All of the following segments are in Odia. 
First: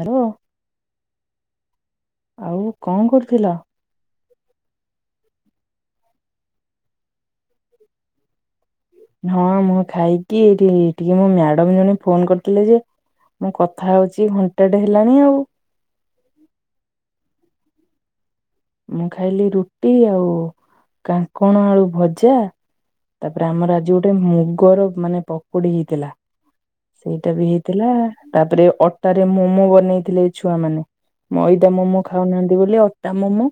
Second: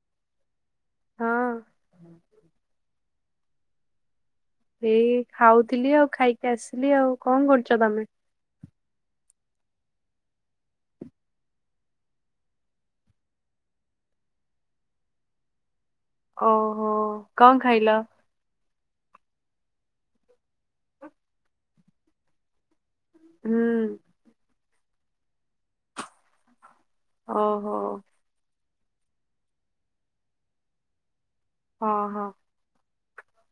ହ୍ୟାଲୋ ହଁ ଆଉ କଣ କରୁଥିଲ? ଏଇ ଖାଉଥିଲି ଆଉ ଖାଇକି ଆସିଲି ଆଉ କଣ କରୁଛ ତମେ? ହଁ ମୁଁ ଖାଇକି ଏଠିିକେ ମୋ ମ୍ୟାଡମ ଜଣେ ଫୋନ କରିଥିଲେ ଯେ ମୁଁ କଥା ହଉଛି ଘଣ୍ଟାଟେ ହେଲାଣି ଆଉ। ଓହୋ କଣ ଖାଇଲ? ମୁଁ ଖାଇଲି ରୁଟି ଆଉ କାଙ୍କଣ ଆଳୁ ଭଜା। ତାପରେ ଆମର ଆଜି ହୁଁ ଗୋଟେ ମୁଗର ମାନେ ପକୋଡି ହେଇଥିଲା। ସେଇଟା ବି ଓହୋ ହେଇଥିଲା ତାପରେ ଅଟ ରେ ମୋମୋ ବନେଇଥିଲେ ଛୁଆମାନେ। ମଇଦା ହଁ ମୋମୋ ହଁ ଖାଉନାହାନ୍ତି ବୋଲି ଅଟା ମୋମୋ।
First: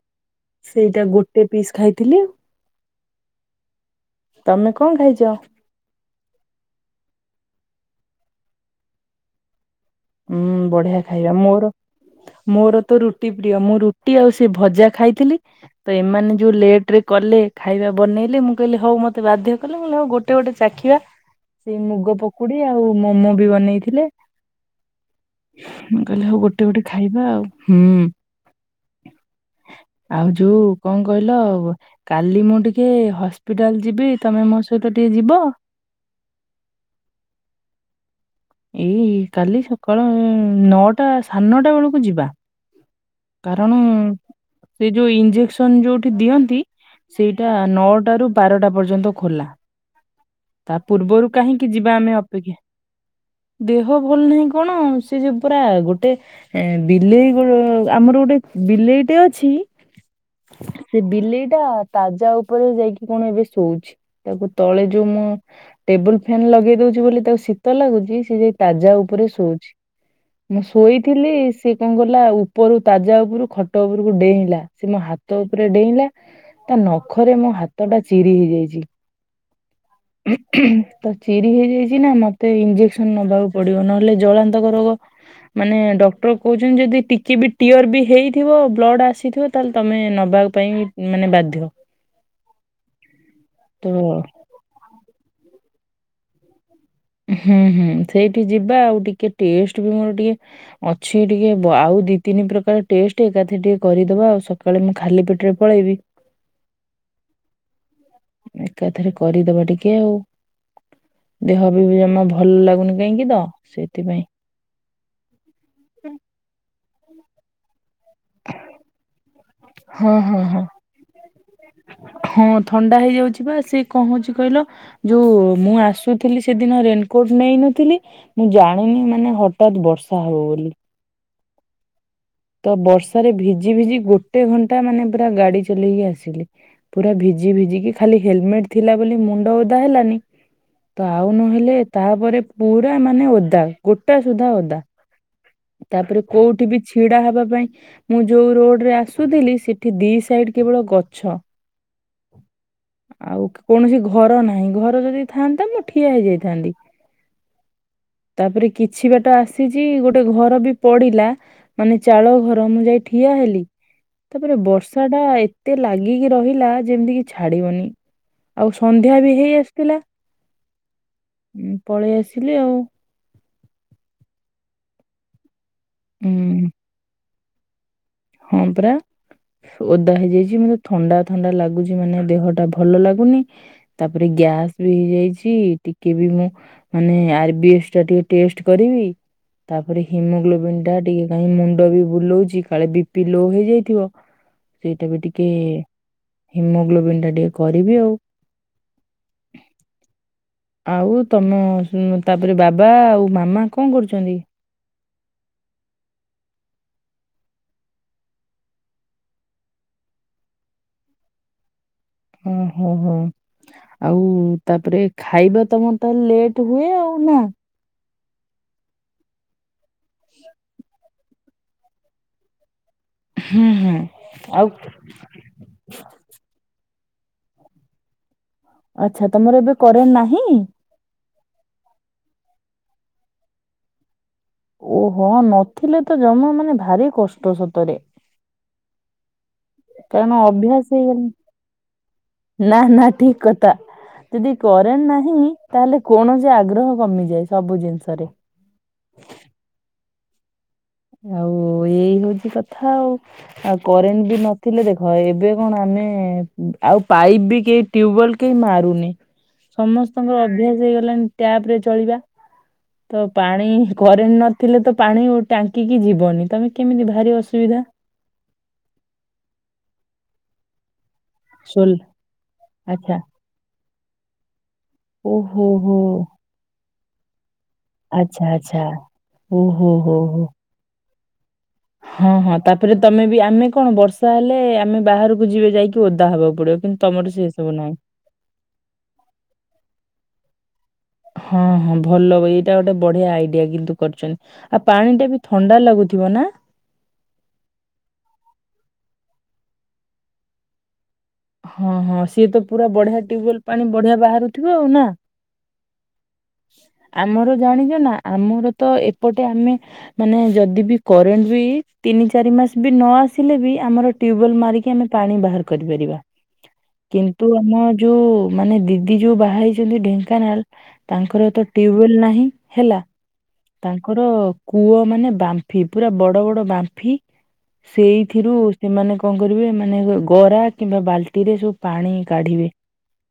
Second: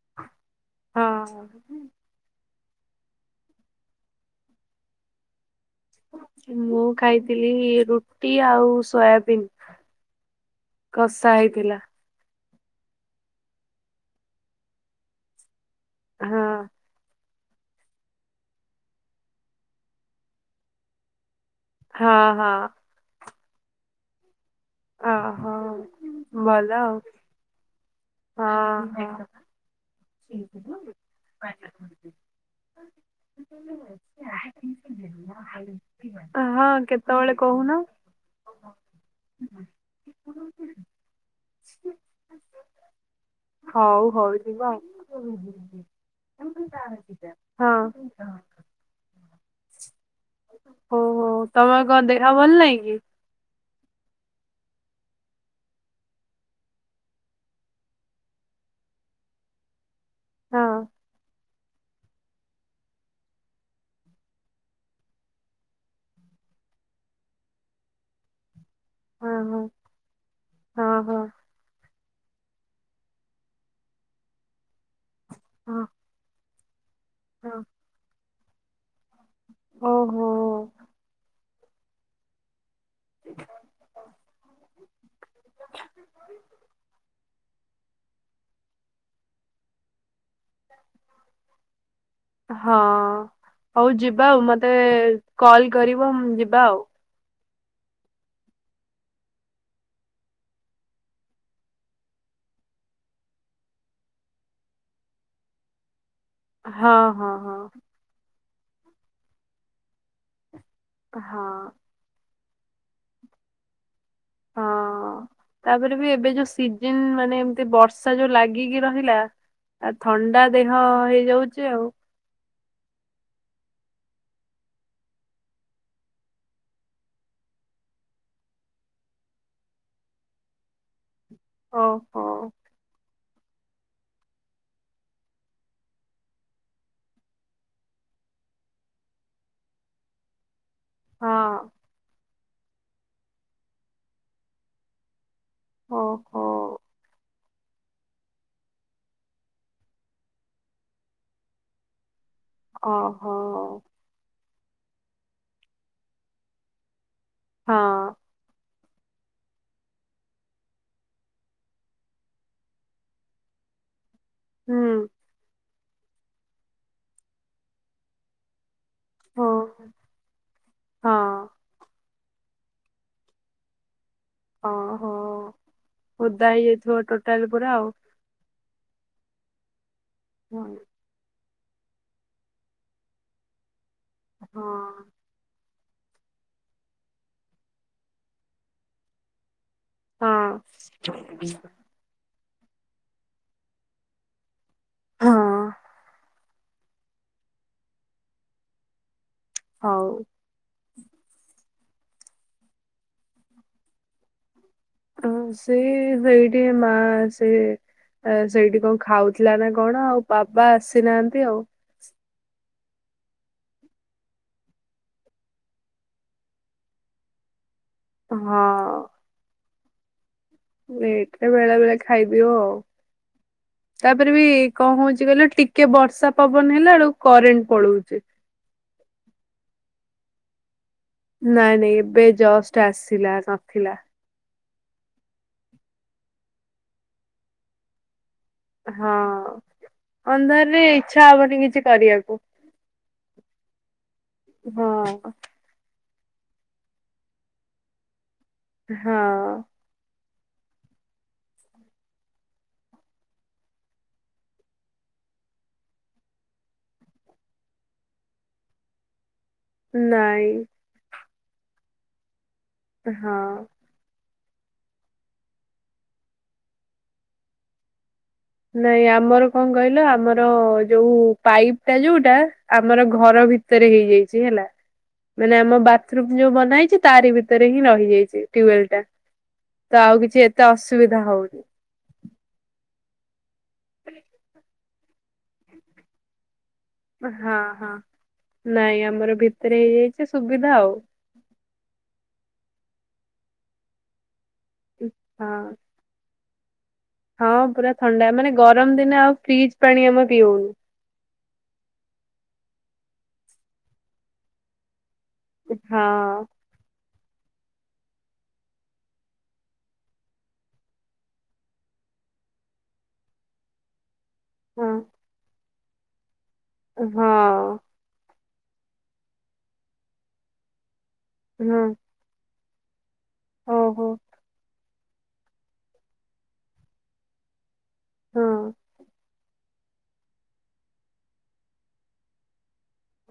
ସେଇଟା ଗୋଟେ ପିସ୍ ହଁ। ଖାଇଥିଲି ତମେ କଣ ଖାଇଛ? ମୁଁ ଖାଇଥିଲି ରୁଟି ଆଉ ସୋୟାବିିନ। ହୁଁ ବଢିଆ ଖାଇବା ମୋର ମୋର ତ ରୁଟି ପ୍ରିୟ ମୁଁ ରୁଟି ଆଉ ସେ ଭଜା ଖାଇଥିଲି। ତ ଏମାନେ ହଁ ଯୋଉ ଲେଟ ରେ କଲେ ଖାଇବା ବନେଇଲି ମୁଁ କହିଲି ହଉ ମୋତେ ବାଧ୍ୟ କଲେ ମୁଁ ହେଉ ଗୋଟେ ଗୋଟେ ଚାଖିବା। ସେଇ ହଁ ମୁଗ ହଁ ପକୁଡି ଆଉ ମୋମୋ ବି ବନେଇଥିଲେ। ଓହୋ ମୁଁ କହିଲେ ହଉ ଗୋଟେ ଗୋଟେ ଖାଇବା ଆଉ ହୁଁ। ହଁ ହଁ ଆଉ ଯୋଉ କଣ କହିଲ? କାଲି ମୁଁ ଟିକେ ହସ୍ପିଟାଲ ଯିବି ତମେ ମୋ ସହିତ ଟିକେ ଯିବ? ହଁ କେତେବେଳେ କହୁନ? ଏଇ କାଲି ସକାଳ ନଅଟା ସାଢ଼େ ନଅଟା ବେଳକୁ ଯିବା। କାରଣ ହଉ ହଉ ଯିବା ଆଉ। ସେ ଯୋଉ ଇଞ୍ଜେକ୍ସନ ଯୋଉଠି ଦିଅନ୍ତି ସେଇଟା ହଁ ନଅଟା ରୁ ବାରଟା ପର୍ଯ୍ୟନ୍ତ ଖୋଲା। ତା ହଉ ପୂର୍ବରୁ ହଉ କାହିଁକି ତମର ଯିବା କଣ ଆମେ ଦେହ ଭଲ ଅପେକ୍ଷା ନାହିଁ କି? ଦେହ ଭଲ ନାହିଁ କଣ ସେ ଯୋଉ ପରା ଗୋଟେ ଏ ବିଲେଇ ଗୋ ଆମର ଗୋଟେ ବିଲେଇଟେ ଅଛି। ହଁ ସେ ବିଲେଇ ଟା ତାଜା ଉପରେ ଯାଇକି କଣ ଏବେ ଶୋଉଛି ତାକୁ ତଳେ ଯୋଉ ମୁଁ ଟେବୁଲ ଫ୍ୟାନ୍ ଲଗେଇ ଦଉଛି ବୋଲି ତାକୁ ଶୀତ ଲାଗୁଛି ସେ ଯାଇ ତାଜା ଉପରେ ହଁ ହଁ ଶୋଉଛି ମୁଁ ହଁ ହଁ ଶୋଇଥିଲି ସେ କଣ କଲା ଉପରୁ ତାଜା ଉପରୁ ଖଟ ଉପରକୁ ଡେଇଁଲା ସେ ମୋ ହାତ ଉପରେ ହଁ। ଡେଇଁଲା। ତା ନଖରେ ମୋ ହଁ। ହାତ ଟା ଚିରି ହେଇଯାଇଛି। ଓହୋ। ତ ଚିରି ହେଇଯାଇଛି ନା ମତେ ଇଞ୍ଜେସ ନବାକୁ ପଡିବ ନହେଲେ ଜଳାନ୍ତକ ରୋଗ ମାନେ ଡକ୍ଟର କହୁଛନ୍ତି ଯଦି କି ବି ଟିଓର ବି ହେଇଥିବ ବ୍ଲଡ଼୍ ଆସିଥିବ ତାହେଲେ ତୁମେ ନେବା ପାଇଁ ମାନେ ବାଧ୍ୟ। ହ। ହଁ ହଉ ଯିବା ଆଉ ମତେ କଲ୍ କରିବ ଯିବା ଆଉ। ହୁଁ ହୁଁ ସେଇଠି ଯିବା ଆଉ ଟିକେ ଟେଷ୍ଟ ବି ମୋର ଟିକେ ଅଛି ଟିକେ ଆଉ ଦି ତିନି ପ୍ରକାର ଟେଷ୍ଟ ଏକାଥ ଟିକେ କରିଦବା ଆଉ ସକାଳେ ମୁଁ ଖାଲି ପେଟରେ ପଳେଇବି। ହଁ ହଁ ହଁ। ଏକାଥରେ କରିଦବା ଟିକେ ଆଉ ଦେହ ହଁ ବି ବି ଜମା ଭଲ ଭଲ ଲାଗୁନି କାହିଁକି ତ ସେଥିପାଇଁ। ହଁ ତାପରେ ବି ଏବେ ଯୋଉ ସିଜନ ମାନେ ଏମତି ବର୍ଷା ଯୋଉ ଲାଗିକି ରହିଲା ଆ ହଁ ହଁ ଥଣ୍ଡା ହଁ। ଦେହ ହେଇଯାଉଚି ଆଉ। ହଁ ଥଣ୍ଡା ହେଇଯାଉଚି ବା ସିଏ କଣ ହଉଚି କହିଲ ଯଉ ମୁଁ ଆସୁଥିଲି ସେଦିନ ରେନକୋଟ୍ ନେଇନଥିଲି ମୁଁ ଜାଣିନି ମାନେ ହଟାତ୍ ବର୍ଷା ହବ ବୋଲି। ଓହୋ। ତ ବର୍ଷାରେ ଭିଜି ଭିଜି ଗୋଟେ ଘଣ୍ଟା ମାନେ ପୁରା ଗାଡି ଚଲେଇକି ଆସିଲି। ପୁରା ଭିଜି ଭିଜିିକି ଖାଲି ହେଲମେଟ୍ ଥିଲା ବୋଲି ମୁଣ୍ଡ ଓଦା ହେଲାନି ତ ଆଉ ହଁ ନହେଲେ ତାପରେ ପୁରା ମାନେ ଓଦା ଗୋଟା ସୁଧା ଓଦା। ତାପରେ ଓହୋ କଉଠି ବି ଛିଡା ହବା ପାଇଁ ମୁଁ ଯଉ ରୋଡ୍ ରେ ଆସୁଥିଲି ସେଠି ଦି ସାଇଡ୍ କେବଳ ଗଛ। ଓହୋ ଆଉ କୌଣସି ଘ ଘର ନାହିଁ ଘର ଯଦି ଥାଆନ୍ତା ମୁଁ ଠିଆ ହେଇଯାଇଥାନ୍ତି ହଁ ତାପରେ କିଛି ବାଟ ଆସିଚି ଗୋଟ୍ ଗୋଟେ ଘର ବି ପଡିଲା ମାନେ ଚାଳ ଘର ମୁଁ ଯାଇ ଠିଆ ହେଲି ତାପରେ ହୁଁ ବର୍ଷା ଟା ଏତେ ଲାଗିକି ରହିଲା ଯେମିତି କି ଛାଡିବନି। ଆଉ ସନ୍ଧ୍ୟା ବି ଓ ହେଇ ଆସିଥିଲା ହଁ ଉଁ- ପଳେଇ ଆସିଲି ଆଉ। ଓହୋ ଉଁ ଓଦା ହେଇଯାଇଥିବ ଟୋଟାଲ୍ ପୁରା ଆଉ। ହଁ ପୁରା ଓଦା ହେଇଯାଇଚି ହଁ ମତେ ଥଣ୍ଡା ଥଣ୍ଡା ଲାଗୁଚି ମାନେ ଦେହ ଟା ଭଲ ଲାଗୁନି ତାପରେ ହଁ ଗ୍ୟାସ୍ ବି ହେଇଯାଇଚି ଟିକ୍ କେବି ମୁଁ ମାନେ ଆର ବି ଏସ୍ ଟା ଟିକେ ଟେଷ୍ଟ୍ କରିବି ତାପରେ ହଁ ହିମୋଗ୍ଲୋବନ୍ ଟା ଟିକେ କାଇଁ ମୁଣ୍ଡ ବି ବୁଲଉଚି କାଳେ ବି ପି ଲୋ ହେଇଯାଇଥିବ। ସେଇଟା ବି ହଁ ଟିକେ ହିମୋଗ୍ଲୋବନ୍ ଟା ଟିକେ କରିବି ଆଉ। ହଉ। ଆଉ ତମ ତାପରେ ବାବା ଆଉ ମାମା କଣ କରୁଚନ୍ତି? ଆଉ ସେଇ- ସେଇଠି ମା ସିଏ ଆରେ ସେଇଠି କଣ ଖାଉଥିଲା ନା କଣ ଆଉ ବାବା ଆସିନାହାନ୍ତି ଆଉ। ଓ ହୋ ହୋ। ଆଉ ତାପରେ ଖାଇବା ତମର ତ ଲେଟ୍ ହୁଏ ଆଉ ନା। ହଁ। ଲେଟ୍ ରେ ବେଳେ ବେଳେ ଖାଇଦେଉ ଆଉ ହୁଁ ହୁଁ। ତାପରେ ବି ଆଉ କଣ ହଉଚି କହିଲେ ଟି ଟିକେ ବର୍ଷା ପବନ ହେଲା ବେଳକୁ କରେଣ୍ଟ୍ ପଳଉଚି। ଆଚ୍ଛା ତମର ଏବେ କରେଣ୍ଟ୍ ନାହିଁ? ନାଇଁ ନାଇଁ ଏବେ ଜଷ୍ଟ୍ ଆସିଲା ନଥିଲା। ଓହୋ ନଥିଲେ ତ ଜମା ମାନେ ଭାରି କଷ୍ଟ ସତରେ। ହଁ କାରଣ ଅନ୍ଧାରରେ ଅଭ୍ୟାସ ହେଇଗଲାଣି ଇଚ୍ଛା ହବନି କିଛି କରିବାକୁ। ନା- ନା ଠିକ୍ କଥା ଯଦି କରେଣ୍ଟ୍ ହଁ ନାହିଁ ତାହେଲେ କୌଣସି ଆଗ୍ରହ କମିଯାଏ ସବୁ ଜିନିଷରେ। ହଁ। ଆଉ ଏଇ ହଉଚି କଥା ଆଉ। ଆଉ କରେଣ୍ଟ୍ ବି ନଥିଲେ ଦେଖ ଏବେ କଣ ଆମେ ଆଉ ପାଇପ୍ ବି କେ ଟ୍ୟୁବଲ୍ କେହି ମାରୁନେ। ସମସ୍ତଙ୍କର ନାଇଁ ଅଭ୍ୟାସ୍ ହେଇଗଲାଣି ଟ୍ୟାପ୍ ରେ ଚଳିବା ତ ହଁ ପାଣି କରେଣ୍ଟ୍ ନ ଥିଲେ ତ ପାଣି ଓ ଟାଙ୍କିକି ଯିବନି ତମେ କେମିତି ଭାରି ଅସୁବିଧା। ନାଇଁ ଆମର କଣ କହିଲ ଆମର ଯଉ ପାଇପ୍ ଟା ସୋଲ ଯଉଟା ଆମର ଆଚ୍ଛା ଘର ଭିତ୍ ଭିତରେ ହେଇଯାଇଚି ହେଲା ମାନେ ଓହୋ ଆମ ହୋ ବାଥରୁମ୍ ଯଉ ବନା ହେଇଚି ତାରି ଭିତ୍ ଭିତରେ ହିଁ ରହିଯାଇଛି ଆଚ୍ଛା ଆଚ୍ଛା ଟ୍ୟୁବଲ ଟା ଓହୋ ତ ହୋ ଆଉ ହୋ କିଛି ଏତେ ଅସୁବିଧା ହଉନି। ହଁ ହଁ ତାପରେ ତମେ ବି ଆମେ କଣ ବର୍ଷା ହେଲେ ଆମେ ବାହାରକୁ ଯିବେ ଯାଇକି ଓଦା ହବାକୁ ପଡିବ କିନ୍ତୁ ତମର ସେ ହଁ ସବୁ ହଁ ନାହିଁ। ନାଇଁ ଆମର ଭିତରେ ହେଇଯାଇଛି ସୁବିଧା ଆଉ। ହଁ ହଁ ଭଲ ଏଇଟା ଗୋଟେ ବଢିଆ ଆଇଡିଆ କିନ୍ତୁ କରିଛନ୍ତି। ଆଉ ପାଣି ଟା ବି ହଁ। ଥଣ୍ଡା ଲାଗୁଥିବ ନା? ହଁ ପୁରା ଥଣ୍ଡା ମାନେ ଗରମ ଦିନେ ଆଉ ଫ୍ରିଜ ପାଣି ଆମେ ପିଇଉନୁ। ହଁ ହଁ ସିଏ ତ ପୁରା ବଢିଆ ଟ୍ୟୁବେଲ ପାଣି ବଢିଆ ବାହାରୁଥିବ ଆଉ ନା? ହଁ ଆମର ଜାଣିଛ ନା ଆମର ତ ଏପଟେ ଆମେ ମାନେ ଯଦି ବି କରେଣ୍ଟ ବି ତିନି ଚାରି ମାସ ବି ନ ଆସିଲେ ବି ଆମର ଟ୍ୟୁବୱେଲ୍ ହଁ ମାରିକି ଆମେ ପାଣି ବାହାର କରିପାରିବା। ହଁ କିନ୍ତୁ ଆମ ଯୋଉ ମାନେ ଦିଦି ଯୋଉ ବାହା ହେଇଛନ୍ତି ଢେଙ୍କାନାଳ। ତାଙ୍କର ତ ହଁ ଟ୍ୟୁୱେଲ୍ ନାହିଁ ହେଲା। ଓହୋ ତାଙ୍କର କୂଅ ମାନେ ବାମ୍ଫି ପୁରା ବଡ ବଡ ବାମ୍ଫି। ହଁ ସେଇଥିରୁ ସେମାନେ କଣ କରିବେ ମାନେ ଗରା କିମ୍ବା ବାଲ୍ଟି ରେ ସବୁ ପାଣି କାଢିବେ।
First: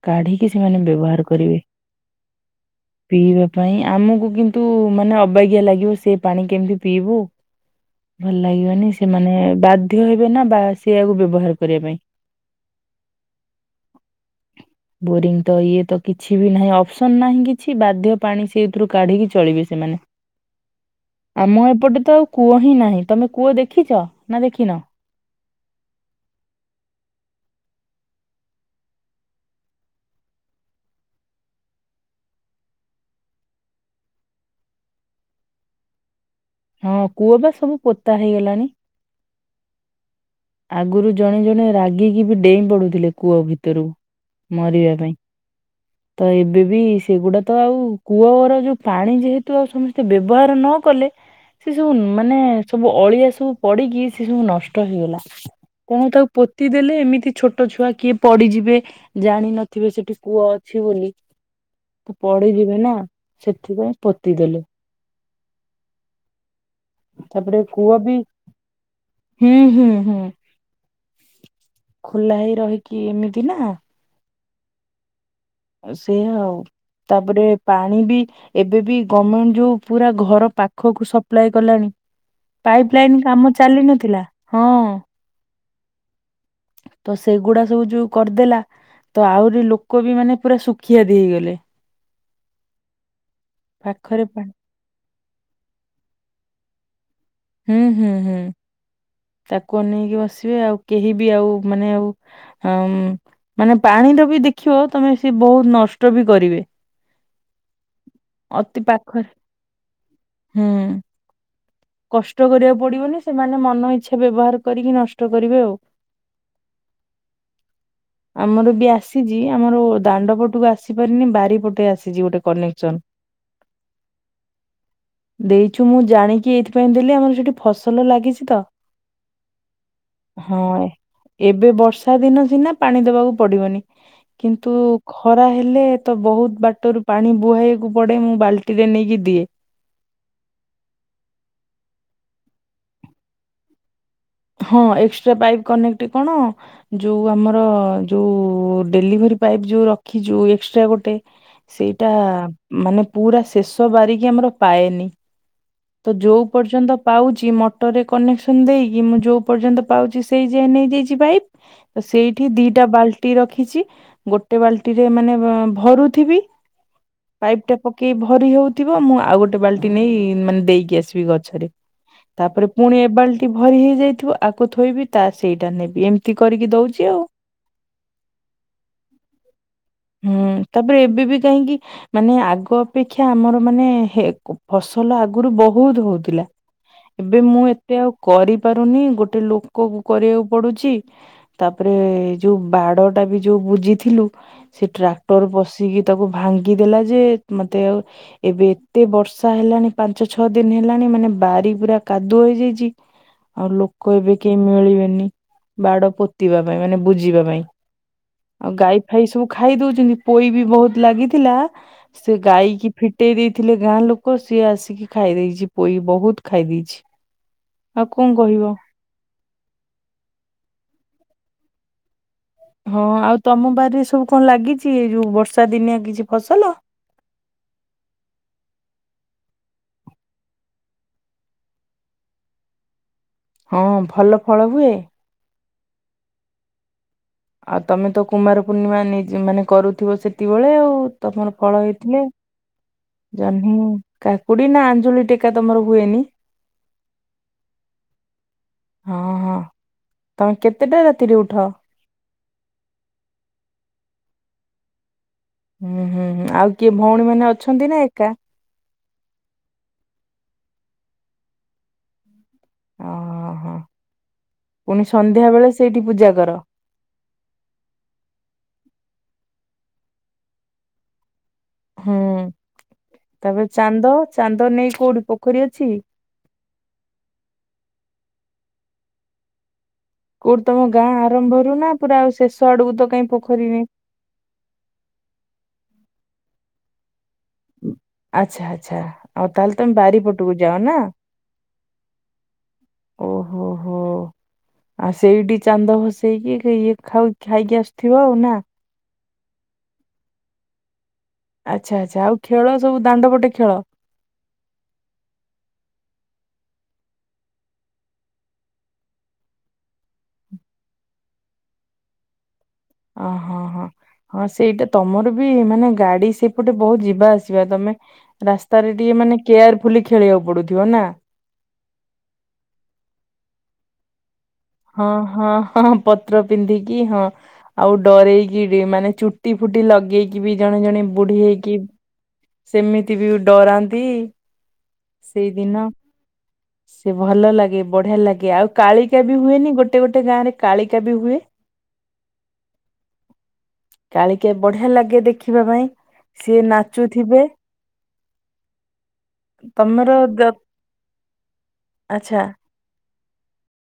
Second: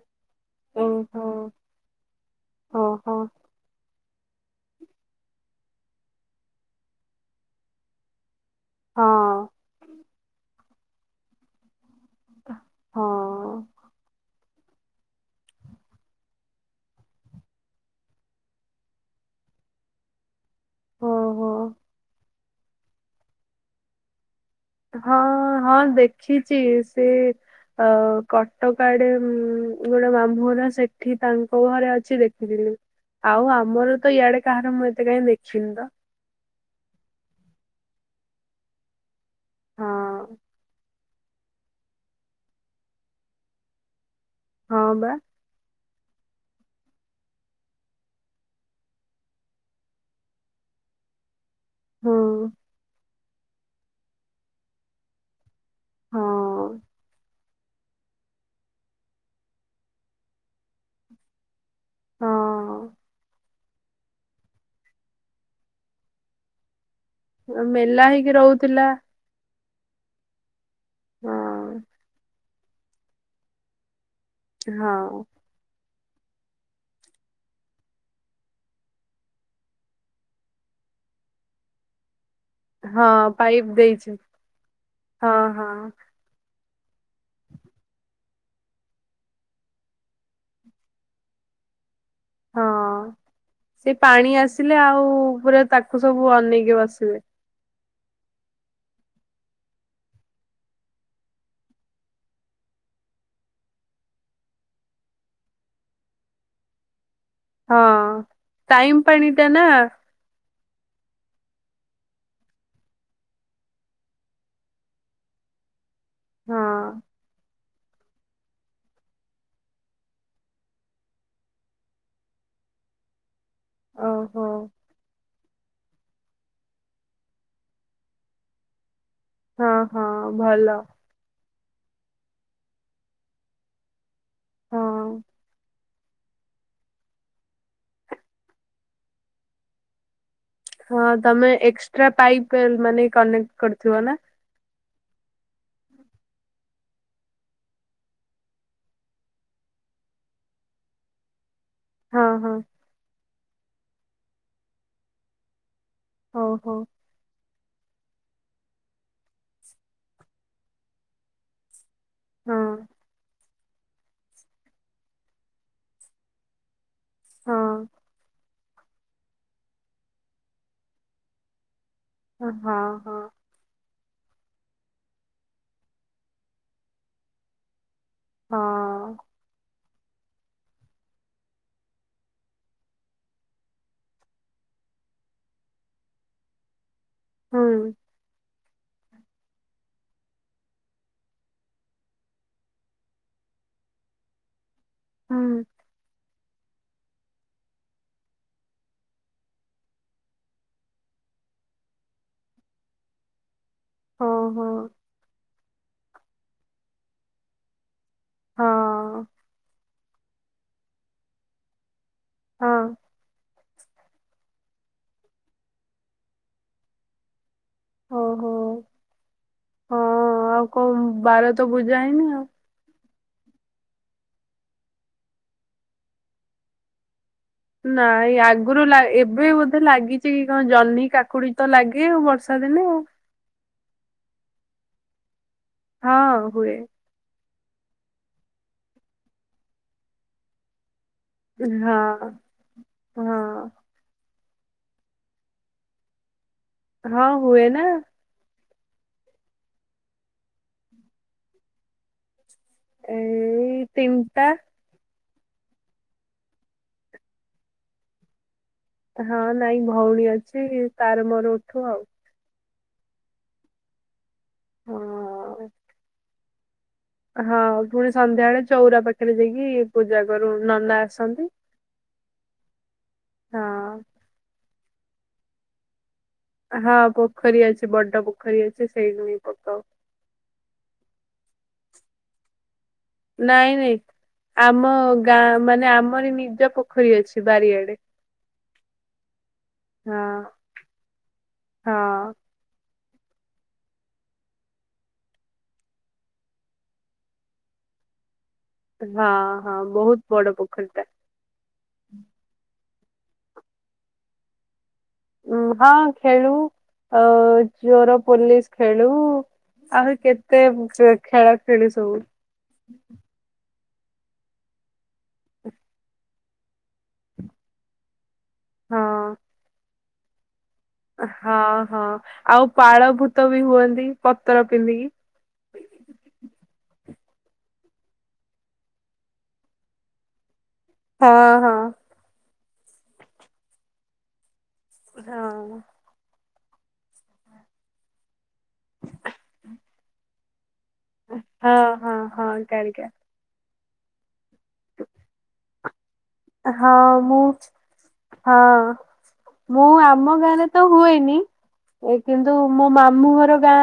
କାଢିକି ସେମାନେ ବ୍ୟବହାର ଓହୋ। କରିବେ ଓହୋ ପିଇବା ପାଇଁ ଆମକୁ କିନ୍ ତୁ ମାନେ ଅବାଗିଆ ଲାଗିବ ସେ ପାଣି କେମିତି ପିଇବୁ। ଭଲ ଲାଗିବନି ସେମାନେ ହଁ ବାଧ୍ୟ ହେବେ ନା ବା ସେଆକୁ ବ୍ୟବହାର କରିବା ପାଇଁ ହଁ ବୋରିଂ ତ ଇଏ ତ କିଛି ବି ନାହିଁ ଅପ୍ସନ୍ ନାହିଁ କିଛି ବାଧ୍ୟ ପାଣି ସେଥିରୁ କାଢିକି ଚଳିବେ। ସେମାନେ ଓହୋ। ଆମ ଏପଟେ ତ ଆଉ କୂଅ ହିଁ ନାହିଁ ତମେ କୂଅ ଦେଖିଛ ନା ଦେଖିନ ହଁ ହଁ ଦେଖିଛି ସେ ଆ କଟକ ଆଡେ ଗୋଟେ ମାମୁଁ ଘର ସେଠି ତାଙ୍କ ଘରେ ଅଛି ଦେଖିଥିଲି। ଆଉ ଆମର ତ ଇଆଡେ କାହାର ମୁଁ ଏତେ କାଇଁ ଦେଖିନି ତ ହଁ କୂଅ ବା ସବୁ ପୋତା ହେଇଗଲାଣି। ହଁ ଆଗୁରୁ ଜଣେ ଜଣେ ରାଗିକି ବି ଡେଇଁ ପଡୁଥିଲେ କୂଅ ଭିତରୁକ। ମରିବା ହଁ ବା ପାଇଁ ତ ଏବେ ବି ସେଗୁଡ଼ା ତ ଆଉ କୂଅର ଯଉ ପାଣି ଯେହେତୁ ଆଉ ସମସ୍ତେ ବ୍ୟବହାର ନ କଲେ। ସେ ସବୁ ହଁ ମାନେ ସବୁ ଅଳିଆ ସବୁ ପଡ଼ିକି ସେ ସବୁ ନଷ୍ଟ ହେଇଗଲା। କଣ ତାକୁ ହଁ। ପୋତି ଦେଲେ ଏମିତି ଛୋଟ୍। ଟ ଛୁଆ କିଏ ପଡିଯିବେ ଜାଣିନଥିବେ ସେଠି କୂଅ ଅଛି ବୋଲି। ତ ପଡିଯିବେ ହଁ ନା ସେଥିପାଇଁ ପୋତିଦେଲେ ତାପରେ କୂଅ ମେଲା ବି ହେଇକି ରହୁଥିଲା ହୁଁ ହୁଁ ହୁଁ ହଁ ଖୋଲା ହେଇ ରହିକି ଏମିତି ନା ହଁ ସେଇଆ ଆଉ ତାପରେ ପାଣି ବି ଏବେବି ଗମେଣ୍ଟ ଯୋଉ ପୁରା ଘର ପାଖକୁ ସପ୍ଲାଏ କଲାଣି ପାଇପ୍ ହଁ ଲାଇନ୍ କାମ ପାଇପ୍ ଚାଲି ଦେଇଛି ନଥିଲା ହଁ। ହଁ ହଁ ତ ସେଗୁଡା ସବୁ ଯଉ କରିଦେଲା। ତ ଆଉରି ଲୋକ ବି ମାନେ ପୁରା ସୁଖିଆଦି ହେଇଗଲେ। ହଁ ପାଖରେ ସେପାଣି ପାଣି ଆସିଲେ ଆଉ ପୁରା ତାକୁ ସବୁ ଅନେଇକି ବସିବେ। ହୁଁ ହୁଁ ହୁଁ ତାକୁ ଅନେଇକି ବସିବେ ଆଉ କେହିବି ଆଉ ମାନେ ଆଉ ହଁମ୍ ମାନେ ପାଣିରବି ଦେଖିବ ତମେ ସେ ବହୁତ୍ ନଷ୍ଟବି କରିବେ। ହଁ। ଅତି ଟାଇମ ପାଖ ପାଣି ଟା ନା ହୁଁ। କଷ୍ଟ କରିବାକୁ ପଡ଼ିବନି ସେମାନେ ମନ ଇଚ୍ଛା ବ୍ୟବହାର କରିକି ନଷ୍ଟ କରିବେ ଆଉ। ହଁ। [inaudible] ଆମରବି ଆସିଚି ଆମର ଦାଣ୍ଡ ପଟକୁ ଆସିପାରିନି ବାରିପଟେ ଆସିଚି ଗୋଟେ କନେକ୍ସନ। [inaudible] ଓହୋ। ଦେଇଚୁ ମୁଁ ଜାଣିକି ଏଇଥିପାଇଁ ଦେଲି ଆମର ସେଠି ଫସଲ ଲାଗିଚିତ ହଁ ହଁ ଭଲ ହଁ। ଏବେ ବର୍ଷା ଦିନ ସିନା ପାଣି ଦବାକୁ ପଡ଼ିବନି କିନ୍ତୁ ହଁ ଖରା ହେଲେ ତବହୁତ୍ ବାଟରୁ ପାଣି ବୁହାଇବାକୁ ପଡ଼େ ମୁଁ ବାଲ୍ଟିରେ ନେଇକି ଦିଏ ହଁ ତମେ ଏକ୍ସଟ୍ରା ପାଇପ୍ ମାନେ କନେକ୍ଟ କରୁଥିବନା? ହଁ ଏକ୍ସଟ୍ରା ପାଇପ୍ କନେକ୍ଟ କଣ ଯୋଉ ଆମର ଯୋଉ ଡେଲିଭରି ପାଇପ୍ ଯୋଉ ରଖିଚୁ ଏକ୍ସଟ୍ରା ଗୋଟେ ସେଇଟା ହଁ ହଁ ମାନେ ପୁରା ଶେଷ ବାରିକି ଆମର ପାଏନି ତଯୋଉ ହଉ ପର୍ଯ୍ୟନ୍ତ ପାଉଚି ମଟରରେ କନେକ୍ସନ ଦେଇକି ମୁ ଯୋଉ ପର୍ଯ୍ୟନ୍ତ ପାଉଚି ସେଇ ଯାଏ ନେଇଯାଇଚି ପାଇପ୍ ତସେଇଠି ଦିଟା ହଉ ବାଲ୍ଟି ରଖିଚି ଗୋଟେ ବାଲ୍ଟିରେ ମାନେ ଭରୁଥିବି ପାଇପ୍ ହଁ ଟା ପକେଇ ଭରି ହଉ ଥିବ ମୁଁ ଆଉ ଗୋଟେ ବାଲ୍ଟି ନେଇ ମାନେ ଦେଇକି ଆସିବି ଗଛରେ ହଁ ତାପରେ ହଁ ପୁଣି ହଁ ଏବାଲ୍ଟି ସେଭରି ହେଇଯାଇଥିବ ଆକୁ ଥୋଇବି ତାସେଇଟା ନେବି ଏମିତି କରିକି ଦଉଚି ଆଉ। ହଁ। ହୁଁ ତାପରେ ଏବେବି କାହିଁକି ମାନେ ଆଗ ଅପେକ୍ଷା ଆମର ମାନେ ହେ କ ଫସଲ ଆଗରୁ ବହୁତ୍ ହଉଥିଲା ଏବେ ମୁଁ ହୁଁ ଏତେ ଆଉ କରିପାରୁନି ଗୋଟେ ଲୋକକୁ କରିବାକୁ ପଡ଼ୁଚି ତାପରେ ଯୋଉ ବାଡ଼ଟାବି ଯୋଉ ବୁଜିଥିଲୁ ସେ ଟ୍ରାକ୍ଟର ହୁଁ ପଶିକି ତାକୁ ଭାଙ୍ଗିଦେଲାଯେ ମତେ ଆଉ ଏବେ ଏତେ ବର୍ଷା ହେଲାଣି ପାଞ୍ଚ ଛଅ ଦିନ ହେଲାଣି ମାନେ ବାରି ପୁରା କାଦୁଅ ହେଇଯାଇଚି ଆଉ ଲୋକ ହଁ ଏବେ କେହି ହଁ ମିଳିବେନି ବାଡ଼ ପୋତିବା ପାଇଁ ମାନେ ବୁଝିବା ପାଇଁ ଆଉ ଗାଈ ହଁ ଫାଇ ସବୁ ଖାଇ ଦଉଚନ୍ତି ପୋଇବି ବହୁତ୍ ଲାଗିଥିଲା ସେ ଗାଈକି ହଁ ଫିଟେଇ ଦେଇ ଥିଲେ ଗାଁ ଲୋକ ସିଏ ଆସିକି ଖାଇ ଦେଇଚି ପୋଇ ବହୁତ୍ ଖାଇ ଦେଇଚି। ଆଉ କଣ ଓହୋ କହିବ? ହଁ ଆଉ କଁ ବାରତ ବୂଜା ହେଇନି ଆଉ। ହଁ ଆଉ ତମ ବାରିରେ ସବୁ କଣ ଲାଗିଚି ଏଯୋଉ ବର୍ଷା ଦିନିଆ କିଛି ଫସଲ ନାଇଁ ଆଗରୁ ଲା ଏବେ ବୋଧେ ଲାଗିଚିକି କଣ ଜହ୍ନି କାକୁଡ଼ି ତଲାଗେ ଆଉ ବର୍ଷା ଦିନେ ଆଉ। ହଁ ଭଲ ଫଳ ହୁଏ? ହଁ ହୁଏ। ଆଉ ତମେ ତ କୁମାର ପୂର୍ଣ୍ଣିମା ନେ ମାନେ କରୁଥିବ ସେତବେଳେ ଆଉ। ତମର ଫଳ ହେଇଥିଲେ ହଁ ହଁ ଜହ୍ନି କାକୁଡ଼ିନା ଆଞ୍ଜଳି ଟେକା ତମର ହୁଏନି। ହଁ ହୁଏ ନା। ହଁ ହଁ ତମେ କେତେଟା ରାତିରେ ଉଠ? ଏଇ ତିନିଟା। ହୁଁ ହୁଁ ହୁଁ, ଆଉ କିଏ ଭଉଣୀ ମାନେ ଅଛନ୍ତି ନା ଏକା? ହଁ ନାଇଁ ଭଉଣୀ ଅଛି ତାର ମୋର ଉଠୁ ଆଉ। ଓହୋଃ, ପୁଣି ସନ୍ଧ୍ୟା ହଁ। ବେଳେ ସେଇଠି ପୂଜା କର? ହଁ, ପୁଣି ସନ୍ଧ୍ୟା ବେଳେ ଚଉଁରା ପାଖରେ ଯାଇକି ପୂଜା କରୁ, ନନା ଆସନ୍ତି। ହୁଁ, ତାପରେ ହଁ। ଚାନ୍ଦ, ଚାନ୍ଦ ନେଇ କୋଉଠି ପୋଖରୀ ଅଛି? ହଁ, ପୋଖରୀ ଅଛି ବଡ଼ ପୋଖରୀ ଅଛି ସେଇଠି ହିଁ ପକାଉ। କୋଉଠି ତମ ଗାଁ ଆରମ୍ଭରୁ ନା ପୁରା ଆଉ ଶେଷ ଆଡକୁ ତ କାଇଁ ପୋଖରୀ ନାଇଁ ନାହିଁ? ନାଇଁ ଆମ ଗାଁ ମାନେ ଆମରି ନିଜ ପୋଖରୀ ଅଛି ବାରିଆଡେ। ଆଚ୍ଛା ଆଚ୍ଛା, ଆଉ ତାହେଲେ ତମେ ହଁ ବାରି ପଟକୁ ଯାଅ ନା? ହଁ। ଓହୋଃ ହୋଃ। ଆଉ ସେଇଠି ଚାନ୍ଦ ଭସେଇକି ଇଏ ଖାଉ ଖାଇକି ଆସୁଥିବ ଆଉ ନା? ହଁ ହଁ, ବହୁତ ବଡ଼ ପୋଖରୀ ଟା। ଆଚ୍ଛା ଆଚ୍ଛା। ଆଉ ଖେଳ ସବୁ, ଦାଣ୍ଡ ପଟେ ଖେଳ? ଉ ହଁ, ଖେଳୁ ଆଉ ଚୋର ପୋଲିସ ଖେଳୁ। ଆହୁରି କେତେ ଖେଳ ଖେଳୁ ସବୁ। ଅହଁ ହଁ, ହଁ ସେଇଟା ତମର ବି ମାନେ ଗାଡ଼ି ସେ ପଟେ ବହୁତ ଯିବା ଆସିବା। ତମେ ରାସ୍ତାରେ ହଁ। ଟିକେ ମାନେ କେୟାରଫୁଲି ଖେଳିବାକୁ ପଡୁଥିବ ନା? ହଁ ହଁ, ଆଉ ପାଳଭୂତ ବି ହୁଅନ୍ତି ପତର ହଁ ପିନ୍ଧିକି। ହଁ ହଁ, ପତ୍ର ପିନ୍ଧିକି ହଁ ‌ ଆଉ ଡରେଇକିରି ମାନେ ଚୁଟି ଫୁଟି ଲଗେଇକି ବି ଜଣେ ଜଣେ ବୁଢୀ ହଁ ହେଇକି ହଁ। ସେମିତି ବି ଡରାନ୍ତି। ହଁ। ସେଇଦିନ ସେ ଭଲ ଲାଗେ ବଢ଼ିଆ ଲାଗେ। ଆଉ କାଳିକା ବି ହୁଏନି ଗୋଟେ ଗୋଟେ ଗାଁରେ? କାଳିକା ବି ହୁଏ। ହଁ ହଁ ହଁ କାଳିକା। କାଳିକା ବଢ଼ିଆ ଲାଗେ ଦେଖିବା ପାଇଁ। ସିଏ ହଁ ମୁଁ ନାଚୁଥିବେ ହଁ ମୁଁ ତମର ଆମ ଦ- ଗାଁରେ ତ ହୁଏନି। ଆଚ୍ଛା କିନ୍ତୁ ମୋ ମାମୁଁ ଘର ଗାଁ